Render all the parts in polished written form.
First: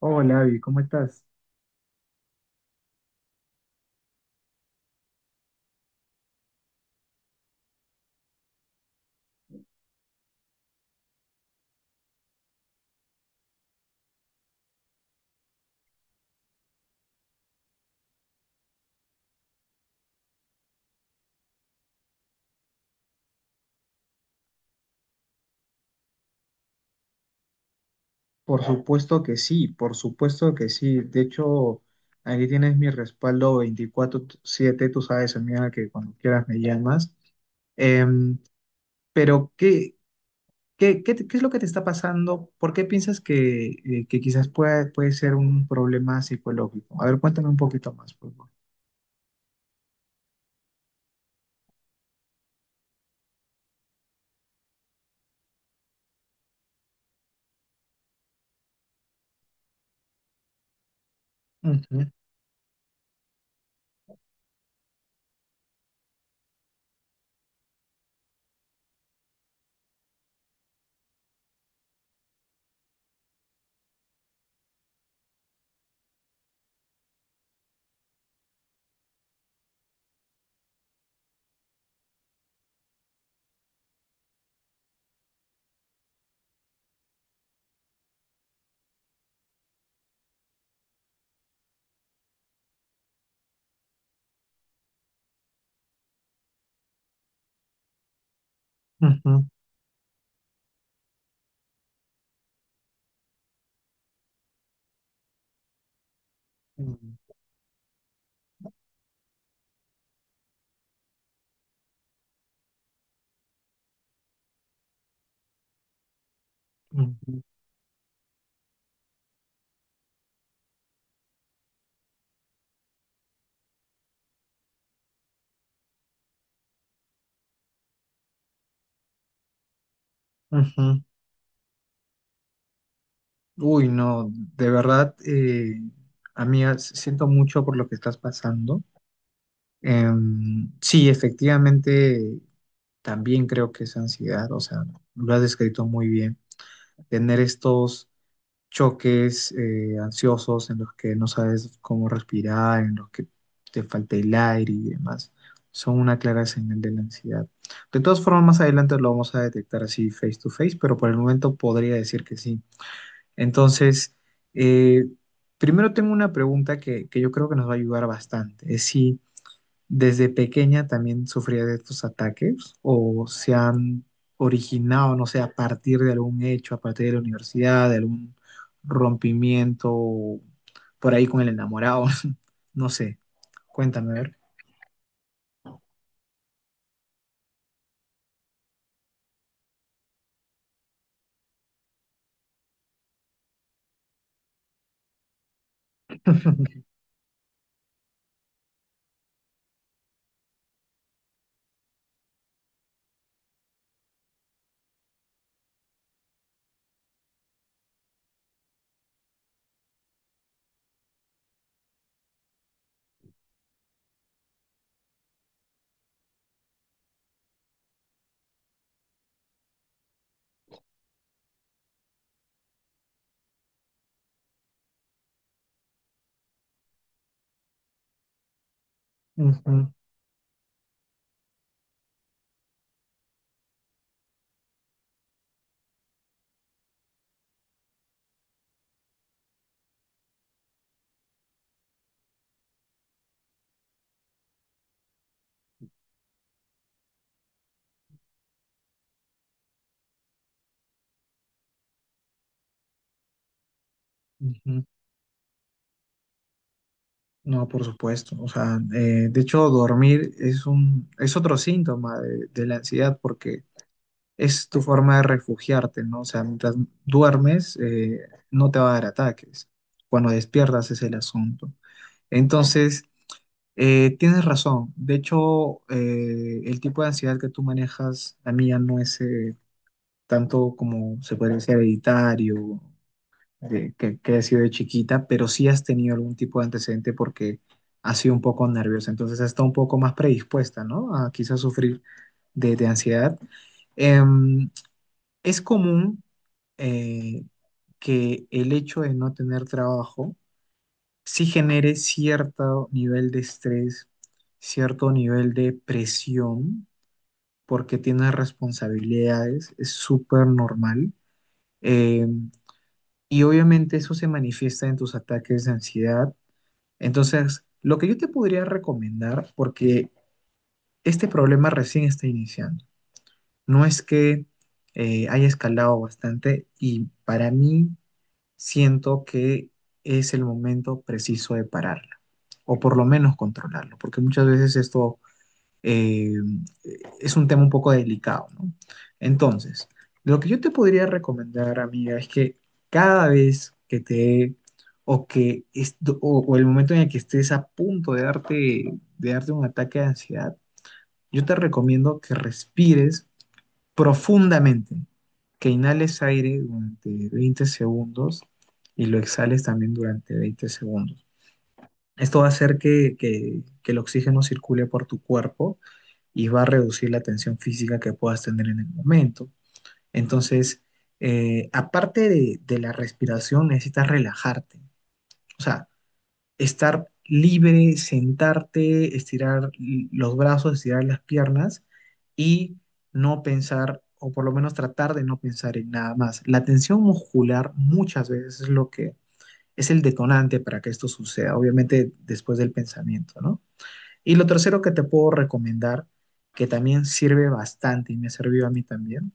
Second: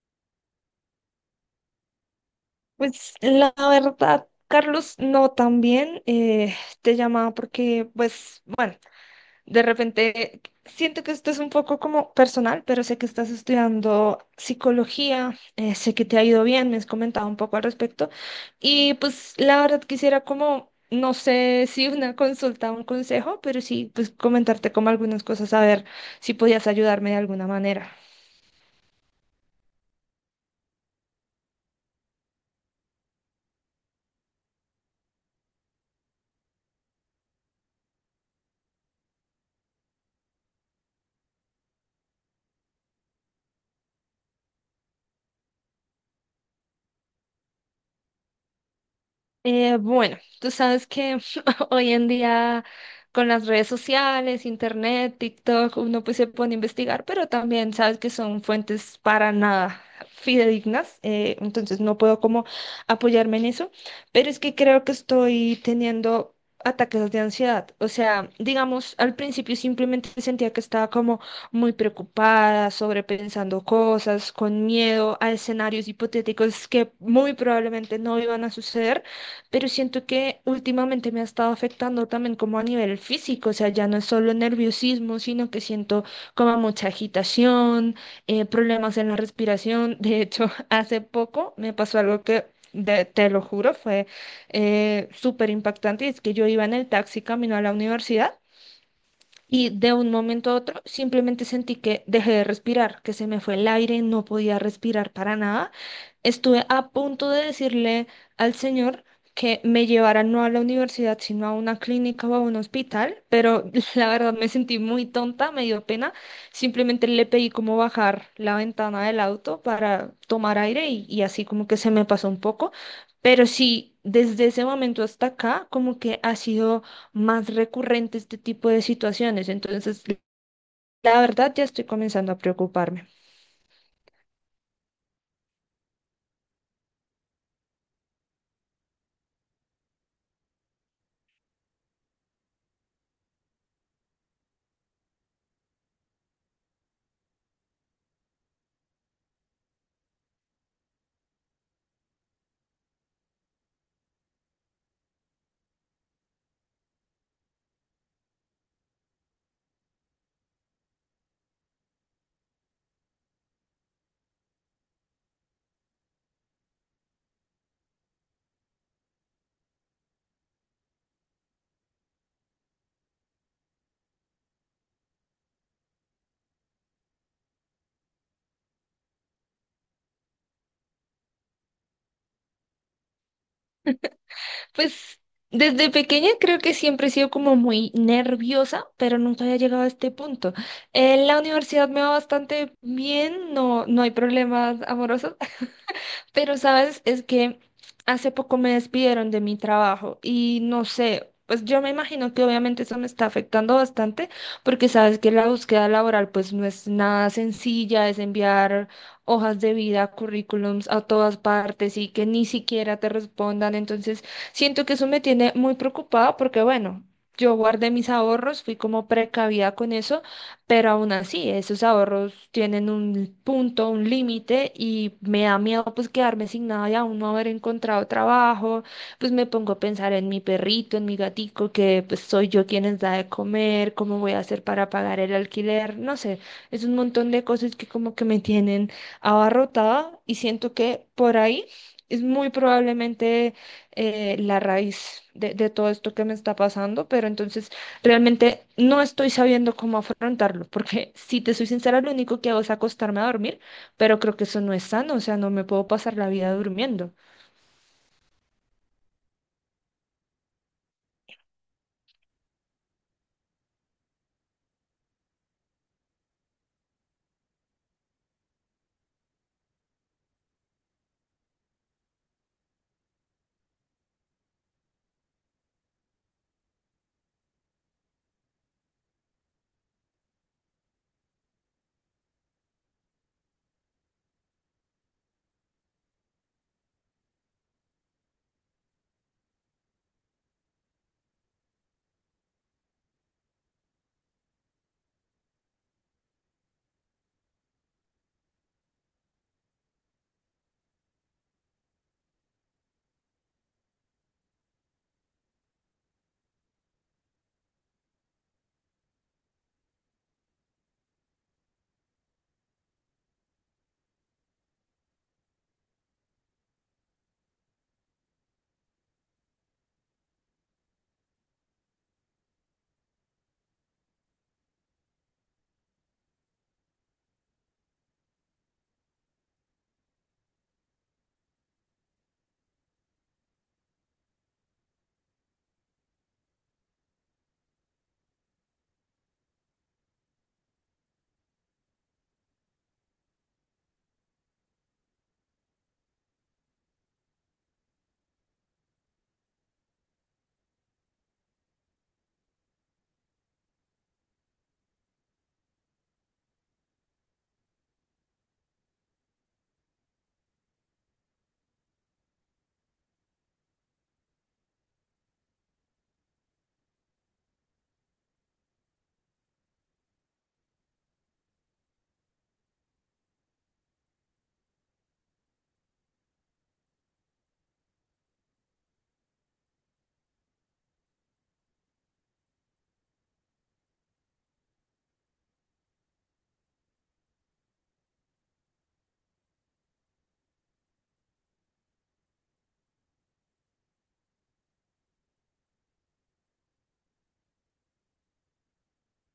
Hola, Abby, ¿cómo estás? Pues la verdad, Carlos, no tan bien. Te llamaba porque, pues, bueno, de repente siento que esto es un poco como personal, pero sé que estás estudiando psicología. Sé que te ha ido bien, me has comentado un poco al respecto. Y pues la verdad quisiera como, no sé si una consulta o un consejo, pero sí, pues comentarte como algunas cosas, a ver si podías ayudarme de alguna manera. Por supuesto que sí, por supuesto que sí. De hecho, aquí tienes mi respaldo 24/7, tú sabes, amiga, que cuando quieras me llamas. Em, pero, ¿ qué es lo que te está pasando? ¿Por qué piensas que puede ser un problema psicológico? A ver, cuéntame un poquito más, por favor. Bueno, tú sabes que hoy en día con las redes sociales, internet, TikTok, uno pues se pone a investigar, pero también sabes que son fuentes para nada fidedignas. Entonces no Ujú, puedo como apoyarme en eso, pero es que creo que estoy teniendo ataques de ansiedad. O sea, digamos, al principio simplemente sentía que estaba como muy preocupada, sobrepensando cosas, con miedo a escenarios hipotéticos que muy probablemente no iban a suceder, pero siento que últimamente me ha estado afectando también como a nivel físico. O sea, ya no es solo nerviosismo, sino que siento como mucha agitación. Problemas en la respiración. De hecho, hace poco me pasó algo que... te lo juro, fue súper impactante. Es que yo iba en el taxi camino a la universidad ujú, y de un momento a otro simplemente sentí que dejé de respirar, que se me fue el aire, no podía respirar para nada. Estuve a punto mm, de decirle al señor que me llevara no a la universidad, sino a una clínica o a un hospital, pero la verdad me sentí muy tonta, me dio pena. Simplemente le ujú, pedí como bajar la ventana del auto para tomar aire y, así como que se me pasó un poco. Pero sí, desde ese momento hasta acá, como que ha sido más recurrente este tipo de situaciones. Entonces, ujú. la verdad, ya estoy comenzando a preocuparme. Uy, no, de verdad, amiga, siento mucho por lo que estás pasando. Sí, efectivamente, también creo que es ansiedad, o sea, lo has descrito muy bien. Tener estos choques ansiosos en los que no sabes cómo respirar, en los que te falta el aire y demás, son una clara señal de la ansiedad. De todas formas, más adelante lo vamos a detectar así face to face, pero por el momento podría decir que sí. Entonces, eh, primero tengo una pregunta que yo creo que nos va a ayudar bastante. Es si ¿desde pequeña también sufría de estos ataques o se han originado, no sé, a partir de algún hecho, a partir de la universidad, de algún rompimiento por ahí con el enamorado? No sé, cuéntame, a ver. Pues desde pequeña creo que siempre he sido como muy nerviosa, pero nunca había llegado a este punto. En la universidad me va bastante bien, no, no hay problemas amorosos. Pero, ¿sabes? Es que hace poco me despidieron de mi trabajo y no sé, pues yo me imagino que obviamente eso me está afectando bastante porque sabes que la búsqueda laboral pues no es nada sencilla, es enviar hojas de vida, currículums a todas partes y que ni siquiera te respondan. Entonces, siento que eso me tiene muy preocupada porque, bueno, yo guardé mis ahorros, fui como precavida con eso, pero aún así, esos ahorros tienen un punto, un límite y me da miedo pues quedarme sin nada y aún no haber encontrado trabajo. Pues me pongo a Ujú, pensar en mi perrito, en mi gatico, que pues soy yo quien les da de comer, cómo voy a hacer para pagar el alquiler, no sé, es un montón de cosas que como que me tienen abarrotada y siento que por ahí es muy probablemente la raíz de todo esto que me está pasando, pero entonces... Realmente no estoy sabiendo cómo afrontarlo, porque si te soy sincera, lo único que hago es acostarme a dormir, pero creo que eso no es ujú. sano. O sea, no me puedo pasar la vida durmiendo. No, por supuesto. O sea, de hecho, dormir es un, es otro síntoma de la ansiedad porque es tu forma de refugiarte, ¿no? O sea, mientras duermes, no te va a dar ataques. Cuando despiertas es el asunto. Entonces, tienes razón. De hecho, el tipo de ansiedad que tú manejas, la mía no es tanto como se puede decir hereditario, que ha sido de chiquita, pero sí has tenido algún tipo de antecedente porque has sido un poco nerviosa. Entonces, has estado un poco más predispuesta, ¿no? A quizás sufrir de ansiedad. Em, es común eh, que el hecho de no tener trabajo sí genere cierto nivel de estrés, cierto nivel de presión, porque tienes responsabilidades, es súper normal. eh, y obviamente eso se manifiesta en tus ataques de ansiedad. Entonces, lo que yo te podría recomendar, porque este problema recién está iniciando, no es que haya escalado bastante, y para mí siento que es el momento preciso de pararla, o por lo menos controlarlo, porque muchas veces esto eh, es un tema un poco delicado, ¿no? Entonces, lo que yo te podría recomendar, amiga, es que cada vez que te o que est- o el momento en el que estés a punto de darte un ataque de ansiedad, yo te recomiendo que respires profundamente, que inhales aire durante 20 segundos y lo exhales también durante 20 segundos. Esto va a hacer que el oxígeno circule por tu cuerpo y va a reducir la tensión física que puedas tener en el momento. Entonces, aparte de la respiración, necesitas relajarte. O sea, estar libre, sentarte, estirar los brazos, estirar las piernas y no pensar, o por lo menos tratar de no pensar en nada más. La tensión muscular muchas veces es lo que es el detonante para que esto suceda, obviamente después del pensamiento, ¿no? Y lo tercero que te puedo recomendar, que también sirve bastante y me ha servido a mí también,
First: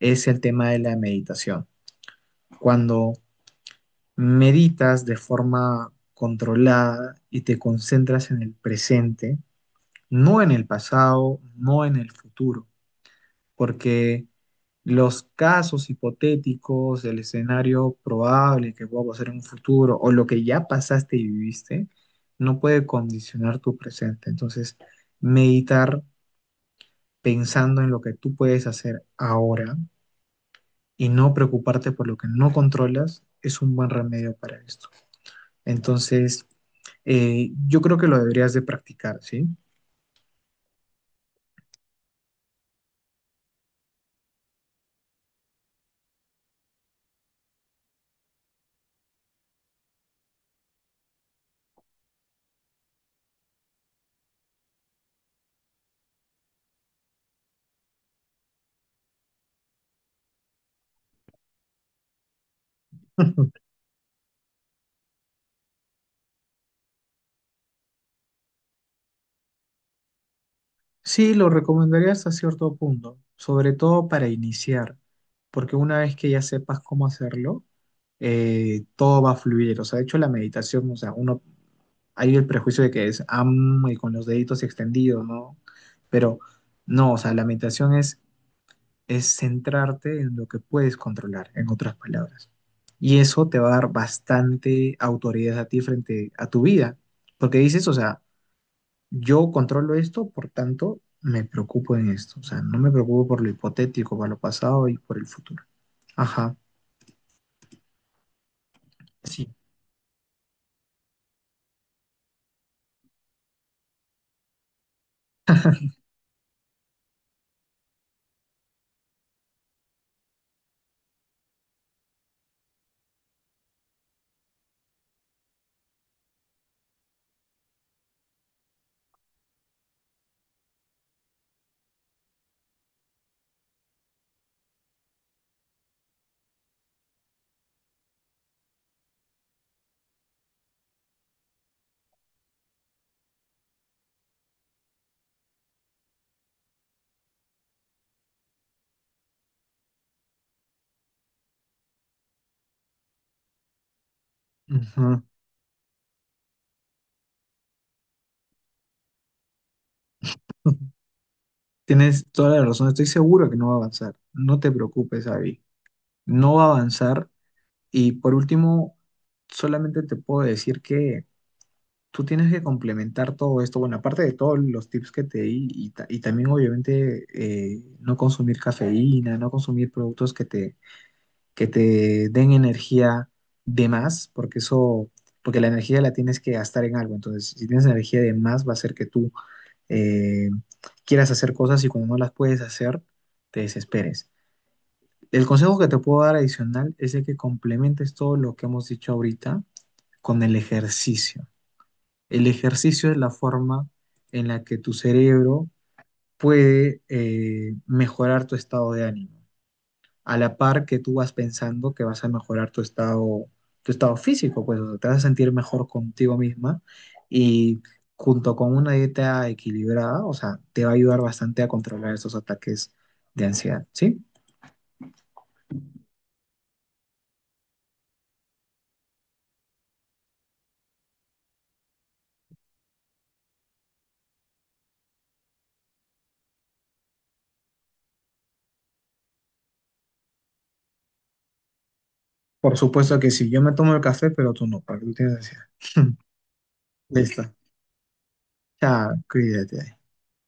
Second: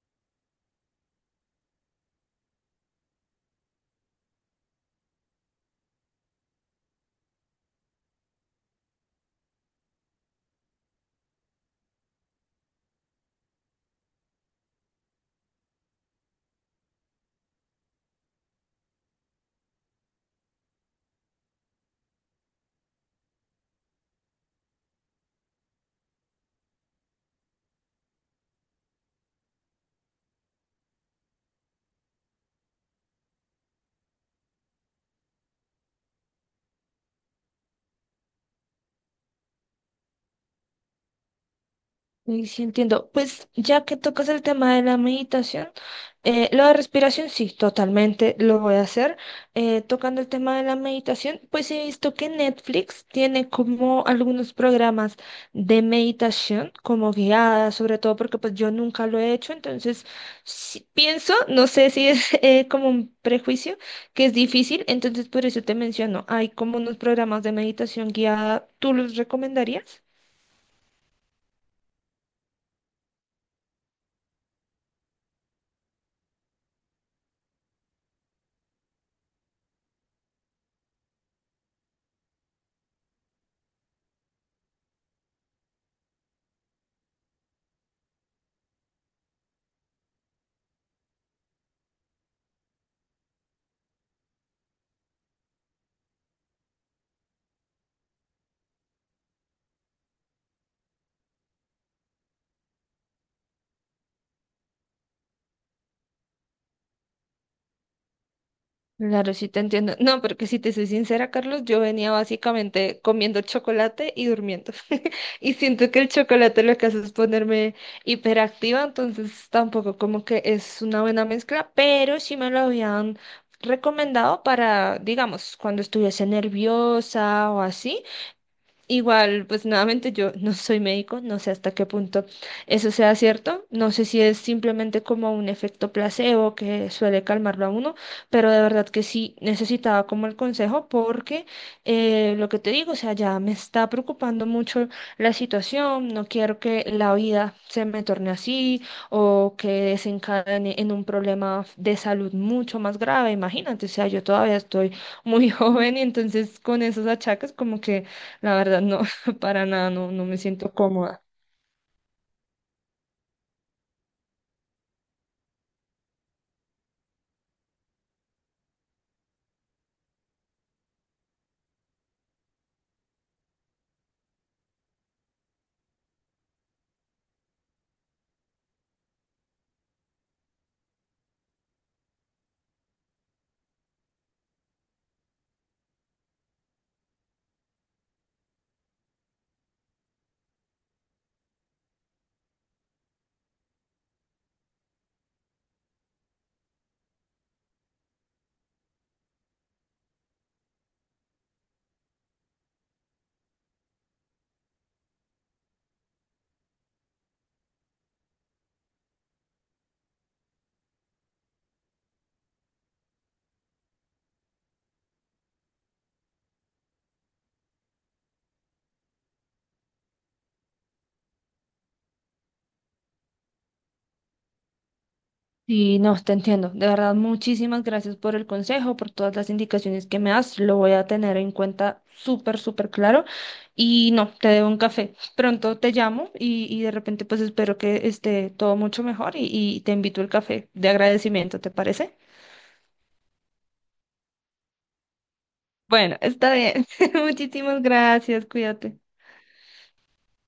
es el tema de la meditación. Cuando meditas de forma controlada y te concentras en el presente, no en el pasado, no en el futuro, porque los casos hipotéticos, el escenario probable que pueda pasar en un futuro o lo que ya pasaste y viviste, no puede condicionar tu presente. Entonces, meditar pensando en lo que tú puedes hacer ahora y no preocuparte por lo que no controlas es un buen remedio para esto. Entonces, yo creo que lo deberías de practicar, ¿sí? Sí, sí, entiendo. Pues ya que tocas el tema de la meditación, lo de respiración sí, totalmente lo voy a hacer. Tocando el tema de la meditación, pues he visto que Netflix tiene como algunos programas de meditación como guiadas, sobre todo porque pues yo nunca lo he hecho, entonces sí pienso, no sé si es como un prejuicio, que es difícil, entonces por eso te menciono, hay como unos programas de meditación guiada, ¿tú los recomendarías? Sí, lo recomendaría hasta cierto punto, sobre todo para iniciar, porque una vez que ya sepas cómo hacerlo, todo va a fluir. O sea, de hecho la meditación, o sea, uno, hay el prejuicio de que es am y con los deditos extendidos, ¿no? Pero no, o sea, la meditación es centrarte en lo que puedes controlar, en otras palabras. Y eso te va a dar bastante autoridad a ti frente a tu vida, porque dices, o sea, yo controlo esto, por tanto, me preocupo en esto. O sea, no me preocupo por lo hipotético, por lo pasado y por el futuro. Ajá, Claro, sí. sí te entiendo. No, porque si te soy sincera, Carlos, yo venía básicamente comiendo chocolate y durmiendo. Y siento que el chocolate lo que hace es ponerme hiperactiva, entonces tampoco como que es una buena mezcla, pero sí me lo habían recomendado para, digamos, cuando estuviese nerviosa o así. Igual, pues nuevamente yo no soy médico, no sé hasta qué punto eso sea cierto, no sé si es simplemente como un efecto placebo que suele calmarlo a uno, pero de verdad que sí necesitaba como el consejo porque lo que te digo, o sea, ya me está preocupando mucho la situación, no quiero que la vida se me torne así o que desencadene en un problema de salud mucho más grave, imagínate, o sea, yo todavía estoy Ajá. muy joven y entonces con esos achaques como que la verdad, no, para nada, no, no me siento cómoda. Tienes toda la razón, estoy seguro que no va a avanzar. No te preocupes, Abby. No va a avanzar. Y por último, solamente te puedo decir que tú tienes que complementar todo esto. Bueno, aparte de todos los tips que te di, y, y también obviamente no consumir cafeína, no consumir productos que te den energía de más, porque eso, porque la energía la tienes que gastar en algo. Entonces, si tienes energía de más, va a ser que tú eh, quieras hacer cosas y cuando no las puedes hacer, te desesperes. El consejo que te puedo dar adicional es de que complementes todo lo que hemos dicho ahorita con el ejercicio. El ejercicio es la forma en la que tu cerebro puede mejorar tu estado de ánimo. A la par que tú vas pensando que vas a mejorar tu estado físico, pues o sea, te vas a sentir mejor contigo misma y junto con una dieta equilibrada, o sea, te va a ayudar bastante a controlar esos ataques de ansiedad, ¿sí? Y no, te entiendo. De verdad, muchísimas gracias por el consejo, por todas las indicaciones que me das. Lo voy a tener en cuenta súper, súper claro. Y no, te debo un café. Pronto te llamo y, de repente pues espero que esté todo mucho mejor y te invito al café de agradecimiento, ¿te parece? Por supuesto que sí, yo me tomo el café, pero tú no, porque tú tienes ansiedad. Bueno, está bien. Listo. Muchísimas gracias, cuídate. Chao, cuídate.